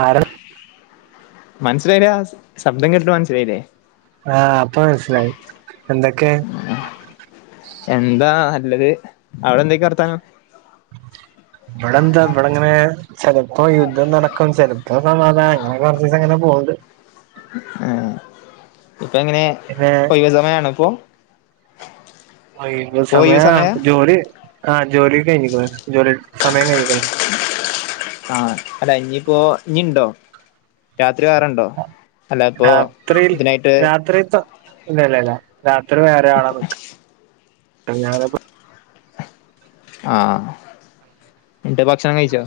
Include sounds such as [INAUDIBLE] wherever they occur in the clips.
ആര മനസ്സിലായില്ല ശബ്ദം കേട്ടട്ട് മനസിലായില്ലേ ആഹ അപ്പൊ മനസ്സിലായി എന്തൊക്കെ എന്താ നല്ലത് അവിടെ എന്തൊക്ക വർത്താനം ഇവിടന്ത ഇവിടങ്ങനെ ചിലപ്പോ യുദ്ധം നടക്കും ചിലപ്പോ സമാധാനം അങ്ങനെ കുറച്ചുസം അങ്ങനെ പോന്നണ്ട് ആ ഇപ്പ എങ്ങനെ ഏ ഒഴിവ് സമയാണ ഇപ്പോ ഒഴിവ് സമയാ ജോലി ആ ജോലി യൊക്കെ കഴിഞ്ഞിക്കണ് സമയം കഴിഞ്ഞ ക്കണ് ആഹ അല്ല ഇനിയിപ്പോ ഇനി ഇണ്ടോ? രാത്രി വേറുണ്ടോ അല്ല ഇപ്പോ ഇതിനായിട്ട്. [UNINTELLIGIBLE] ഇല്ലല്ല ഇല്ല രാത്രി വേറെ ആള് [UNINTELLIGIBLE] ആഹ എന്റെ ഭക്ഷണം കഴിച്ചോ?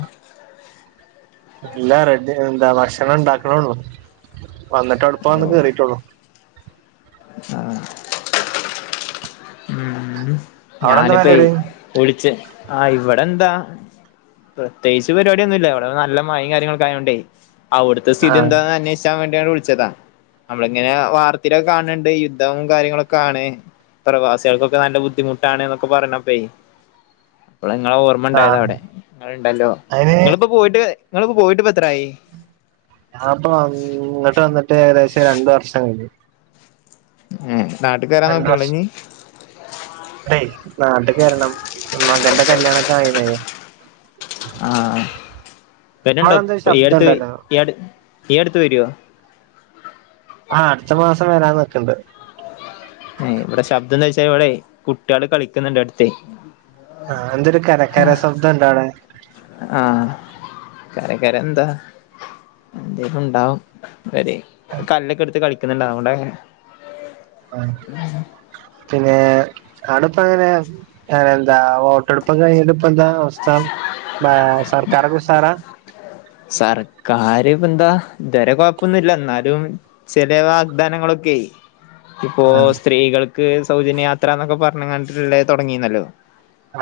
ഇല്ല റെഡി എന്താ ഭക്ഷണം ഉണ്ടാക്ക്ണോള്ളു. വന്നിട്ട് അ ഇപ്പന്ന് ഓ കേയറിയിട്ടോുള്ളൂ. ആ അവിടെന്താ ഞാനിപ്പ പരിപാടി വിളിച്ച ആ ഇവിടെ എന്താ. പ്രത്യേകിച്ച് പരിപാടിന്നും ഇല്ല ഇവിടെ നല്ല മഴയും കാര്യങ്ങളൊക്കൊയോണ്ടേ? അവിടുത്തെ സ്ഥിതി ആഹ് എന്താന്ന് അന്വേഷാൻ വേണ്ടി വിളിച്ചതാ. നമ്മള് ഇങ്ങനെ വാർത്തയിലൊക്കെ കാണ്ണ്ട് യുദ്ധവും കാര്യങ്ങളൊക്കെ ആണ്. പ്രവാസികൾക്കൊക്കെ നല്ല ബുദ്ധിമുട്ടാണ്. എന്ന് പറഞ്ഞപ്പ നിങ്ങളെ ഓർമ്മ ണ്ടായത ആഹ് അവിടെ നിങ്ങ ഉണ്ടല്ലോ അയിന് നിങ്ങളിപ്പോ പോയിട്ട് നിങ്ങളിപ്പോ പോയിട്ട് ഇപ്പോ എത്രായി? ഞ അപ്പൊ ഇങ്ങട്ട് വന്നിട്ട് ഏകദേശം രണ്ട് വർഷം കഴിഞ്ഞ്. ഉം നാട്ടുക് വരാൻ നോക്കുണ്ടോ നീ. പേ നാട്ടിക്ക് വരണം മകന്റെ കല്ല്യാണക്കെ ആയിന്നേ? ആഹ് അവിടെ വരുന്നുണ്ടോ എന്തൊരു പൊ ഈ ശബ്ദം അടുത്ത് ഉണ്ടല്ലോ ഈ ഈ അടുത്ത് വരോ? ആഹ് അടുത്ത മാസം വരാ നിക്ക്ണ്ട്. ഇവിടെ ശബ്ദം എന്താ വച്ചാ ഇവിടെ കുട്ടികള് കളിക്കുന്നുണ്ട് അടുത്ത്. ആഹ് എന്തൊരു കരകര ശബ്ദം. ഉണ്ടോ അവിടെ. ആഹ് കര കര എന്താ എന്തേലുംണ്ടാവും. ഇവരയ് കല്ല്ക്കെ എടുത്ത് കളിക്കുന്നുണ്ട അതുകൊണ്ട ആഹ് പിന്നെ അടപങ്ങനെ എന്താ വോട്ടെ പ്പൊക്കെ കഴിഞ്ഞിട്ട്പ്പന്താ അവസ്ഥ സർക്കാരൊക്കെ ഉഷാറാ സർക്കാര് പന്താ ഇത് വരെ കൊഴപ്പൊന്നുല്ല ന്നാലും ചെലോ വാഗ് ദാനം ങ്ങളൊക്കെയ്. ഇപ്പോ ആ, സ്ത്രീകൾക്ക് സൗജന്യയാത്ര എന്നൊക്കെ പർഞ്ഞ്ങ്ങാണ്ട്ള്ളത് തൊട്ങ്ങീന്നല്ലോ?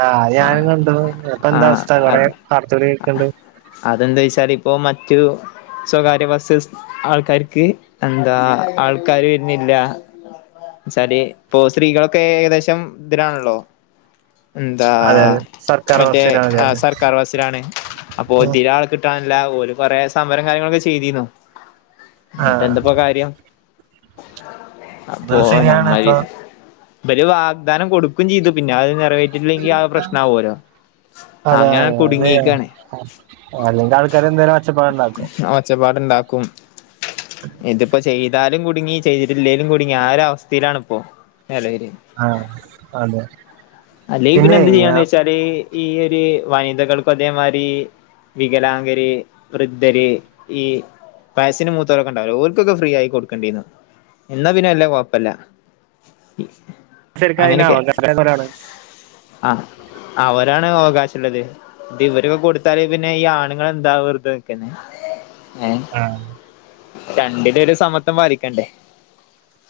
ആഹ് അത്‌ ഞാനും കണ്ടു ഇപ്പൊ എന്താ അവസ്ഥ കൊറെേ വർത്തകള്ക്കെണ്ട്. അതെന്തേയ്ച്ചാല് ഇപ്പൊ മറ്റു. സ്വകാര്യ ബസ്സ് ആൾക്കാർക്ക് എന്താ ആൾക്കാര് വര്ന്നില്ല. ശാരി ഇപ്പൊ സ്ത്രീകളൊക്കെ ഏകദേശം ഇതിലാണല്ലോ? ന്താ അതെ അതെ സർക്കാർ മറ്റേ ആ ബസ്സിനാണ് സർക്കാർ ബസിലാണ്. അപ്പൊ ഇതില ആൾ കി [UNINTELLIGIBLE] ഓല് കൊറേ സംമരം കാര്യങ്ങളൊക്കെ ചെയ്തീന്നു ആ ന്നിട്ടെന്താപ്പൊകാര്യം. അപ്പൊ അത് ശരിയാണ് നമ്മ ഇപ്പൊ [UNINTELLIGIBLE] ഇബര് വാഗ്ദാനം കൊടുക്കും ചെയ്തു പിന്നെ അത് നിറവേറ്റിട്ടില്ലെങ്കി ആകെ പ്രശ്നം ആവുമല്ലോ? അതെ അതെ അതെ അല്ലെങ്കിൽ ആൾക്കാര് എന്തേലും ഒച്ചപ്പാട് ഉണ്ടാക്കും. ഓച്ചപ്പാടുണ്ടാക്കും ഇതിപ്പ ചെയ്താലും കുടുങ്ങി ചെയ്തിടല്ലെങ്കലും കുടുങ്ങി ആ ഒര അവസ്ഥയിലാണ് ഇപ്പോ നൊലവില്. ആഹ് അതെ. അല്ലേ പിന്നെ എന്ത് ചെയ്യാന്ന് വെച്ചാല് ഈ ഒര് വനിതകൾക്കും അതേമാതിരി വികലാംഗര്, വൃദ്ധര്, ഈ വയസ്സിന് മൂത്തോരൊക്കെണ്ടാവല്ലോ ഒല്ക് ഫ്രീ ആയി കൊടുക്കണ്ടീന്നു എന്നാ പിന്നെ വല്ലൃ കൊഴ്പ്പല്ല. എ [INAUDIBLE] ശരിക്ക് അയിന് [UNINTELLIGIBLE] ആ അവരാണ് അവകാശള്ളത്. ഇതിവര്ക്ക് കൊടുത്താല് പിന്നെ ഈ ആണുങ്ങൾ എന്താ വെറ്തെ നിക്കന്നേ ആഹ് രണ്ടിലും ഒരു സമത്വം പാലിക്കണ്ടേ?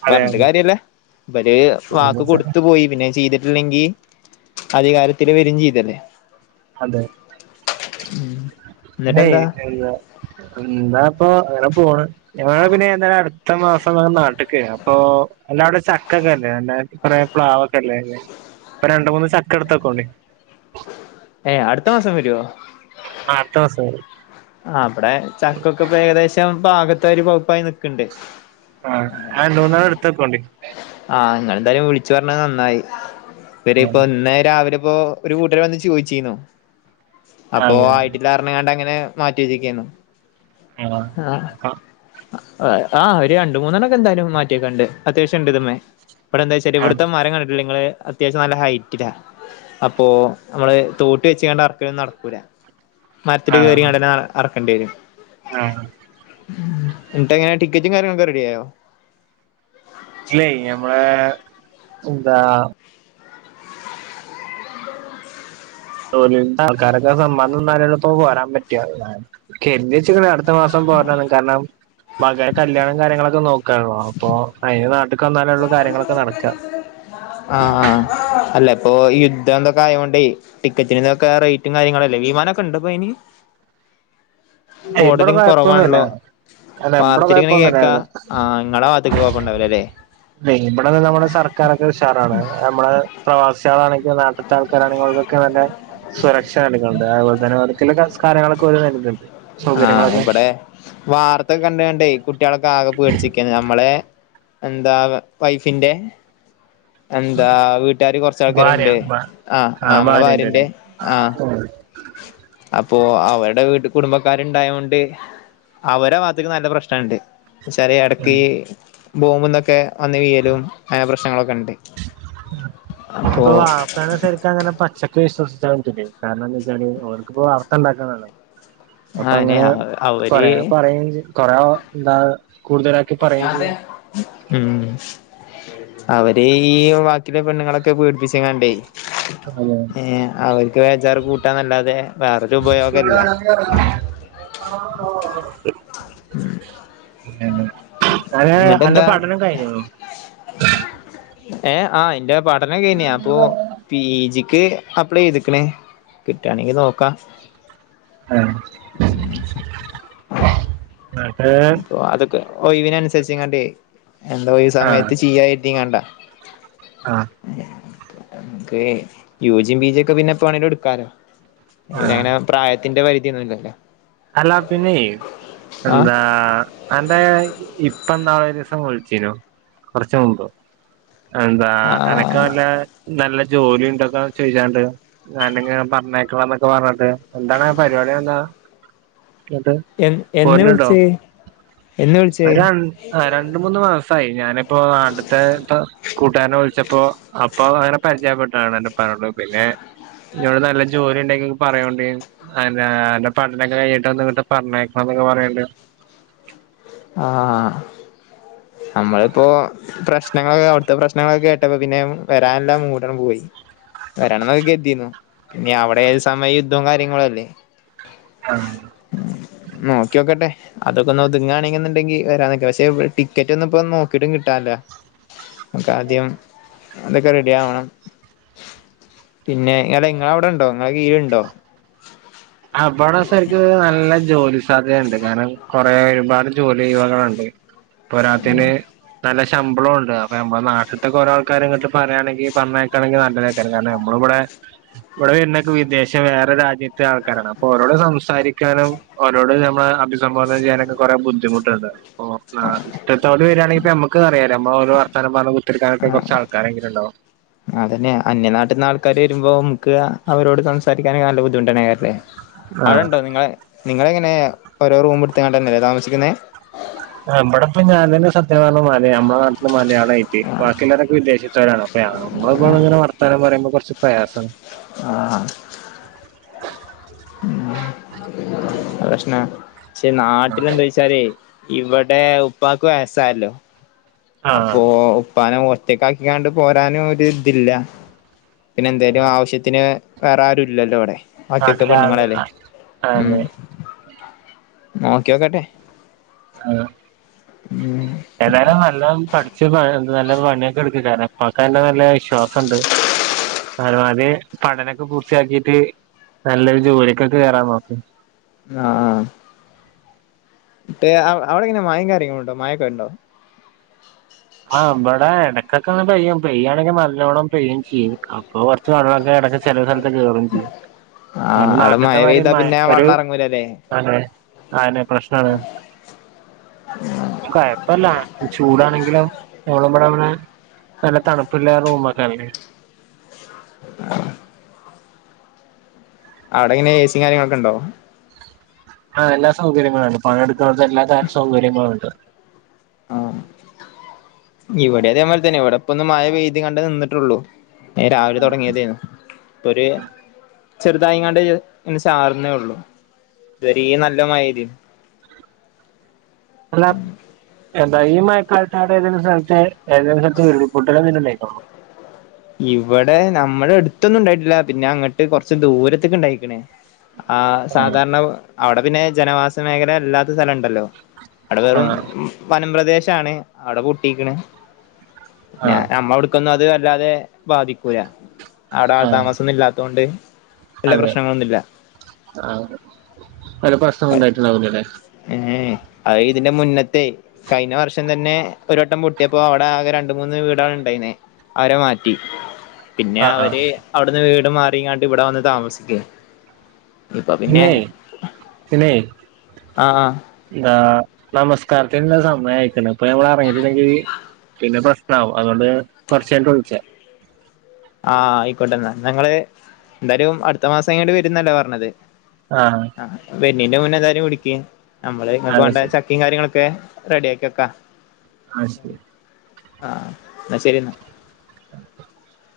അതെ പർഞ്ഞിട്ട് കാര്യല്ല ഇര് വാക്ക് അതെ കൊടുത്തു പോയി. പിന്നെ ചെയ്തിട്ട് ല്ലെങ്കി അധികാരത്തില് വരും ചെയ്തില്ലേ? അതെ ഉം പിന്നെയ് എന്താ എന്താപ്പോങ്ങനെ പോണ് ഞങ്ങള് പിന്നെ എന്തായാല അടുത്ത മാസം ഞ നാട്ക്ക് അപ്പൊ അല്ല അവിടെ ചക്കൊക്കെല്ലെ കൊറേ പ്ലാവൊക്കെല്ലെല്ലേ ഇപ്പൊ രണ്ട് മൂന്ന് ചക്കട്ത്തെക്കോണ്ടി ഏഹ് അടുത്ത മാസം വരുവോ ആഹ് അട്ത്ത മാസം വരും ആഹ് ബടെ ചക്കൊക്കെ ഇപ്പോ ഏകദേശം ഭാഗതോര് പൗപ്പായി നിക്ക്ണ്ട് ആഹ് രണ്ടുമൂന്നാല്ണ്ണ എടുത്തക്കോണ്ടി ആഹ് ങ്ങളെന്തായാലും വിളിച്ചു പറഞ്ഞത് നന്നായി ഇവര് ഇപ്പോ ന്ന് രാവിലെ ഇപ്പോ ഒരു കൂട്ടർ വന്ന് ചോദിച്ചിന്നു അപ്പൊ അതെ ആയിട്ടില്ലാർഞ്ഞ്ക്കാണ്ടങ്ങനെ മാറ്റി വെച്ച്ക്കേയ്ന്ന് ആഹ് ആഹ് ആഹ് ഒര് രണ്ട് മൂന്നണാെക്കെ എന്തായാലും മാറ്റി വെക്കാണ്ട് അത്യാവശ്യം ഇണ്ട് ഇത് മ്മേ ഇപടെ എന്താച്ചാല് ആഹ് ഇവിട്ത്തെ മരം കണ്ട്ട്ടില്ലേ ഇങ്ങള് അത്യാവശ്യം നല്ല ഹൈറ്റിലാ അപ്പൊ നമ്മളെ തോട്ടി വെച്ങ്ങാണ്ട് അറക്കല് ഒന്നും നടക്കൂല മരത്തില് ആഹ് കേറിങ്ങാണ്ടെന്നെ അറ അറക്കെണ്ടി വെരും ആഹ് ഇന്ന്ട്ട് എങ്ങനെ ടിക്കറ്റും കാര്യങ്ങളൊക്കെ റെഡിയായോ ഇല്ലേയ് ഞമ്മളെ എന്താ തോന്നിയോന്റെ ആൾക്കാരൊക്കെ സമ്മദം തന്നാലെപ്പോ പോരാൻ പറ്റാ ഞാൻ കെര്ഞ്ഞ് വെച്ചത് തേ അവ്ട് ത്തമാസം പോര്ണം കാരണം മകന് കല്യാണം കാര്യങ്ങളൊക്കെ നോക്കാണ്ളോ അപ്പൊ അയ്ന് നാട്ട്ക്ക് വന്നാലൊള്ളൂ കാര്യങ്ങളൊക്കെ നടക്കാ പ്പോ യുദ്ധംതൊക്കെആയോണ്ട് ടിക്കറ്റിനൊക്കെ റേറ്റും കാര്യങ്ങളുംല്ലേ വിമാനൊക്കെണ്ടപ്പയ്ന് ഏയ് ഇബടെ ഓടലും കൊഴപ്പൊന്നുല്ല കൊറവാണ്ളോ അല്ല ഇബടെ വാർത്തേല് ഇങ്ങനെ കൊഴപ്പൊന്നുല്ല കേക്കാ ആഹ് ഇങ്ങളെ ഇത്തക്ക് കൊഴപ്പണ്ടാവൂലലേ വെല്ലിമ്മടെഒക്കെ നമ്മുടെ സർക്കാരൊക്കെ ഉഷാറാണ് നമ്മുടെ പ്രവാസിളാണെങ്കിൽ നാട്ടിൽ എത്ര ആൾക്കാരാണെങ്കിലും ഓൽകൊക്കെ വേണ്ട സുരക്ഷ [UNINTELLIGIBLE] കാര്യങ്ങളൊക്കെ ഓല് ഹര്ത്ണ്ട് ആഹ് ഇപടെ വാർത്താെക്കെ കണ്ട്ങ്ങാണ്ടൈ കുട്ടിയോളൊക്കെ ആകെ പേടിച്ച്ക്കാണ് നമ്മളെ എന്താ വ വൈഫിന്റെ എന്താ വീട്ടുകാര് കൊറച്ച ഭാര്യ ആൾക്കാര്ണ്ടേ ഭാ ആഹ് ആഹ് മ്മളെ ഭാര്യന്റെ ആഹ് ഉം അപ്പോ അവടെ വീട്ട്കുടുംബക്കാര് ഇണ്ടായോണ്ട് അവരെ ഭാഗത്ത്ക്ക് നല്ല പ്രശ്നം ഇണ്ട് ചാല് ഉം എടക്ക് ബോംബും തൊക്കെ വന്ന് വീയലും അങ്ങനെ പ്രശ്നങ്ങളൊക്കെണ്ട് അത് വാപ്പനെ ശെ ഇക്ക അങ്ങനെ പച്ചക്ക് വിശ്വസിച്ചാൻ പറ്റൂലൈകാരണം എന്തെച്ചാല് അവർക്ക്പ്പോ വാർത്തണ്ടാക്കണല്ലോ അപ്പൊ ആനെ അങ്ങനെ അവര് കൊറേ പറയും ജീതു കൊറെ ഓൻഎന്താണ് കൂട്തലാക്കി പ ഞാന് ഉം അവര് ഈ വാക്കി കിള്ള പെണ്ണ്ങ്ങളൊക്കെ പേടിപ്പിച്ങ്ങാണ്ടൈ തിന്ന്അല്ലേ ഏഹ് അവർക്ക് വേജാറ് കൂട്ടാനെല്ലാതെ ഇവടെ വേണം നീ പറഞ്ഞ്ക്ക്ണോ [UNINTELLIGIBLE] പിന്നല്ല ഏഹ് അന്റെ എന്നിട്ടെന്താ പഠനം കയിഞ്ഞ്ക്ക്ണോ ഏഹ് ആഹ് എന്റെ പഠനം കെയ്ഞ്ഞ് അപ്പൊ പി ജി ക്ക് അപ്ലൈത്ക്ക്ണ് കിട്ടാണെങ്കി നോക്കാ ആഹ് [UNINTELLIGIBLE] അപ്പൊ അതൊക്കെ ഔവിനൻസരിച്ച്ങ്ങാണ്ടേ എന്താ ഈ ആഹ് സമയത്ത് ചെയ്യാ കെര്തിങ്ങാണ്ടാ ആഹ് ക്ക് യൂജിം പിജിയൊക്കെ പിന്നെപ്പാെ വേണങ്കിലും ഇട്ക്കാലോ ആഹ് ഇങ്ങനെ പ്രായത്തിന്റെ പരിധിയൊന്നും ഇല്ലെല്ലേ അല്ലാ പിന്നെ എന്താ അന്റെ ഇപ് ഇപ്പ ഇന്നാൾ ഒരീസം വിളിച്ചീനു കാെറച്ച് മുമ്പ് എന്താ അനക്ക് ആ നല്ലേ നല്ല ജോലിം ഇതൊക്കെ ചെയ്യാണ്ട് ഞാന്ങ്ങനെ പറഞ്ഞ യക്കണോന്നൊക്കെ പർണ് ട്ട് എന്താണ് പരിവാടി എന്താ ഇന്ന്ട്ട് എ എന്ന് പോര്ന്ണ്ടോ വിളിച്ചേ എന്ന് വിളിച്ചേ ഒരണ്ട് ആഹ് രണ്ട്മൂന്ന് മാസായി ഞാന്പ്പോ അട്ത്തെ ഇപ്പ കൂട്ട്കാരനെ വിൾച്ചപ്പോ അപ്പാെ അങ്ങനെ പരിചയപ്പെട്ടതാണ് അന്റെ ഇപ്പാനോട് പിന്നെ ഇന്നോട് നല്ല ജോലി ഇണ്ടെങ്കിൽ പറയാേണ്ടി അതന്നെ അന്റെ ഇപ്പാ പട്ത്തം കൈഞിട്ട് ഒന്ന് ഇങ്ങട്ട് പർണയക്കണംന്നൊക്കെ പറയ്ണ്ട് ആഹ് അമ്മളിപ്പോൾ പ്രശ്നങ്ങളൊക്കെ അവിട്ത്തെ പ്രശ്നങ്ങളൊക്കെ കേട്ടപ്പാെ പിന്നെ വരാന്ള്ള മൂടങ്ങ്പോയി വെരണംന്ന് ഒക്കെ കെര്തീന് പിന്നെ അവിടെ ഏത് സമയം യുദ്ധംകാര്യങ്ങളും അല്ലേ ആഹ് നോക്കി നോക്കട്ടെ അതൊക്കെ ഒന്ന് ഒതുങ്ങാൻ ണ്ടെങ്കിൽ വരാന്നൊക്കെ പക്ഷെ ടിക്കറ്റ് ഒന്നും പ്പോ ഒന്നും നോക്കീട്ടും കിട്ടാല്ല ആദ്യം അതിനൊക്കെ ആദ്യം അതൊക്കെ റെഡി ആവണം. പിന്നെ ഇങ്ങ ഇങ്ങളെ അവിടെണ്ടോ നിങ്ങളെ കീഴിൽ ഉണ്ടോ? അബടെ സെരിക്ക് നല്ല ജോലി സ് സാധ്യത കൾ ഉണ്ട് കാരണം കുറേ ഒരുപാട് ജോലി ഒഴിവുകൾ ഉണ്ട് പോരാത്തതിന് നല്ല ശ മ്പളം ഉണ്ട് അപ്പൊ നമ്മ നാട്ടത്തൊക്കെ ഓരോ ആൾക്കാര് ഇങ്ങോട്ട് പറയാണെങ്കിൽ പറഞ്ഞേക്കാണെങ്കിൽ നല്ലതായി കാരം നമ്മളിവിടെ ഇവിടെ വരണേ ഒക്കെ വിദേശം വേറെ രാജ്യത്തെ ആൾ ക്കാര അപ്പൊ ഓരോട് സംസാരിക്കാനും ഓരോട് നമ്മളെ അഭിസംബോധന ചെയ്യാനൊക്കെ കൊറെേ ബുദ്ധിമുട്ടുണ്ട്. ഓ ആ ഇഷ്ടത്തോടെ വരികയാണെങ്കിൽ നമ്മുക്ക അറിയാം നമ്മ ഓലോ വർത്തതാനം പറഞ്ഞു കു ത്തിയിരിക്കാൻ ഒക്കെ ആ കുറച്ച് ആൾക്കാരെങ്കലും ണ്ടാവും. അതന്നെ അന്യ നാട്ടിൽ നിന്ന് ആൾക്കാര് വരുമ്പോ നമുക്ക് അവരോട് സംസാരിക്കാനൊക്കെ നല്ല ബുദ്ധിമുട്ടേക്കാരം ലെ. ആഹ് അടെണ്ടോ നിങ്ങളെ നിങ്ങള എങ്ങനെ ഓരോ റൂം എടുത് കണ്ടല്ലേ താമസിക്കുന്നത് ആഹ് ബടെ ഇപ്പ ഞാൻ തന്നെ സത്യ പറഞ്ഞാൽ മലയാളി നമ്മളെ നാട്ടില് മലയാള തായിട്ട് ബാക്കി ഉള്ളോർ ഒക്കെ വിദേശത്തവരാണ് അപ്പൊ നമ്മൾ ഇങ്ങനെ വർത്താനം പറയ്പോ കുറച്ച് പ്രയാസമാണ്. ആഹ് ഉം അത്‌ പ്രശ്ന പക്ഷേ നാട്ടില എന്തായ്ച്ച ച്ചാൽ ഇവിടെ ഉപ്പാക്ക് വയസായല്ലോ. ആഹ് അപ്പൊ ഇപ്പാനെ ഒറ്റക്ക് ആക്കി പോരാനും ഒരു ഇതില്ല. പിന്നെ എന്തേലും ആവശ്യത്തിന് വേറെ ആരുല്ലല്ലോ വിടെ ബാക്കിയൊക്കെ നാട്ടിലെ പെണ്ണുങ്ങളല്ലേ ഉം അതെ നോക്കിയോക്കട്ടെ. ആഹ് ഉം ഏതായാലും നല്ലോ പഠിച്ച് നല്ല പണിയൊക്കെ എടുക്ക് കാരണം പ്പാക്ക് അന്നെ നല്ലോണം വിശ്വാസം ഉണ്ട്. [UNINTELLIGIBLE] പഠനമൊക്കെ പൂർത്തിയാക്കിട്ട് നല്ലൊരു ജോലിക്കൊക്കെ കേറാൻ നോക്ക്. ആഹ് ആഹ് അവിടെ എങ്ങനെ മയ കാര്യങ്ങളും ഉണ്ടോ മഴൊക്കെ ഉണ്ടോ? ആഹ് ഇബടെ എടേക്കൊക്കൊന്ന് പെയ്യും പെയ്യാണെങ്കിൽ നല്ലോണം പെയ്യും ചെയ്യും. അപ്പൊ കുറച്ച് വെള്ളമൊക്കെ ഇടക്ക് ചെലെ സ്ഥലത് കേറുകയും ചെയ്യും ആഹ് അവിടെ മഴ നാട്ടിത്തെ മാതിരി പെയ്താ പിന്നെ ഒരു വെള്ളം ഇറങ്ങൂലല്ലേ അതെന്നെ അത് പ്രശ്നം ആണ്. കുഴപ്പമില്ല ചൂട് ആണെങ്കിലും വ്ടെ നല്ല തണുപ്പുള്ള റൂമ് ഒക്കെല്ലേ ആഹ് ആടെ എങ്ങനെ എസി കാര്യങ്ങളൊക്കെ ഉണ്ടോ? ആ എല്ലാ സൗകര്യങ്ങളും ഉണ്ട് പണി എടുക്കനോട്ത് എല്ലാ സൗകര്യങ്ങളും ഉണ്ട്. ആഹ് ഇവിടെ അതേപോലെ തന്നെ ഇവിടെപ്പ ഒന്ന് മഴ പെയ്തികാണ്ട് നിന്നിട്ടുള്ളു. രാവിലെ തുടങ്ങിയയായിരുന്നു. പ്പോ ഒരു ചെറുതായങ്ങാണ്ട് ചാറുന്നെ ഉള്ളു ഇത് വരീം നല്ല മയെയ്തീന്നു. അല്ലാ ന്തായാലും ഈ മയക്കാലത്താരേലൊന്ന് സ്രെമിച്ച എല്ലാ സ്ഥലത്തും ഉരുൾപൊട്ടലെന്തേലുംഇണ്ടായ്ക്ക്ണോ? ഇവടെ നമ്മളെഡ്ത്തൊന്നും ഇണ്ടായിട്ട്ല്ല. പിന്നെ അങ്ങട്ട് കൊറച്ച് ദൂരത്ത്ക്ക്ണ്ടായ്ക്ക്ണ്. ആഹ് സാധാരണ അവടെപിന്നെ ജനവാസമേഖലല്ലാത്ത സ്ഥലണ്ടല്ലോ. അവടെവെറും ആഹ് വനംപ്രെദേശാണ്, അവടെ പൊട്ടീക്ക്ണ്. ഞാ ആഹ് നമ്മളവടക്കൊന്നും അത് വല്ലാതെ ബാധിക്കൂല. ആഹ് അവടാൾത്താമസൊന്നും ഇല്ലാത്തോണ്ട് വല്യ അതെ. പ്രശ്നങ്ങളൊന്നുല്ല ആഹ് വല്ല പ്രേശ്നൊന്നുണ്ടായിട്ട്ണ്ടാവൂലലേ? ഏയെ അഹ് ഇതിന്റെ മുന്നത്തെയ് കഴിഞ്ഞ വർഷം തന്നെ ഒര് വട്ടം പൊട്ട്യേപ്പൊ അവടാകെ രണ്ട്മൂന്ന് വീടാണ് ഇണ്ടെയ്നെഹ്. അവരെ മാ- പി പിന്നെ ആഹ് ആഹ് അവര് അവടന്ന് വീട്മാറീങ്ങാണ്ട് ഇവടെവന്ന് താമസിക്കും. ഇപ്പൊ പിന്നെ ആഹ് ആഹ് നമസ്കാരത്തിന്ല്ലെ സമയയ്ക്ക്ണ് ഇപ്പൊ ഞമ്മളെറങ്ങീട്ട്ല്ലെങ്കില് പിന്നെ പ്രെസ്നാവും. അതോണ്ട് കൊറച്ചെയ്ഞ്ഞ്ട്ട് വ്ൾചെ ആഹ് അയ്ക്കോട്ടെന്നാ. ഇന്നങ്ങള് എന്തായാലും അട്ത്ത മാസം കയ്ഞ്ഞ്ട്ട് വെരുംന്നല്ലെ പറഞ്ഞത്? ആഹ് ആഹ് വെര്ണീന്റെമുന്നെന്തായാലും വ്ള്ക്കീം. അമ്മള് ഇങ്ങക്ക് അത് വാണ്ടെ ശരി ചക്കേംകാര്യങ്ങളൊക്കെ റെഡ്യാക്കി വെക്ക. ആഹ് ശരി ആ ഇന്ന ശെരിന്ന. [INAUDIBLE]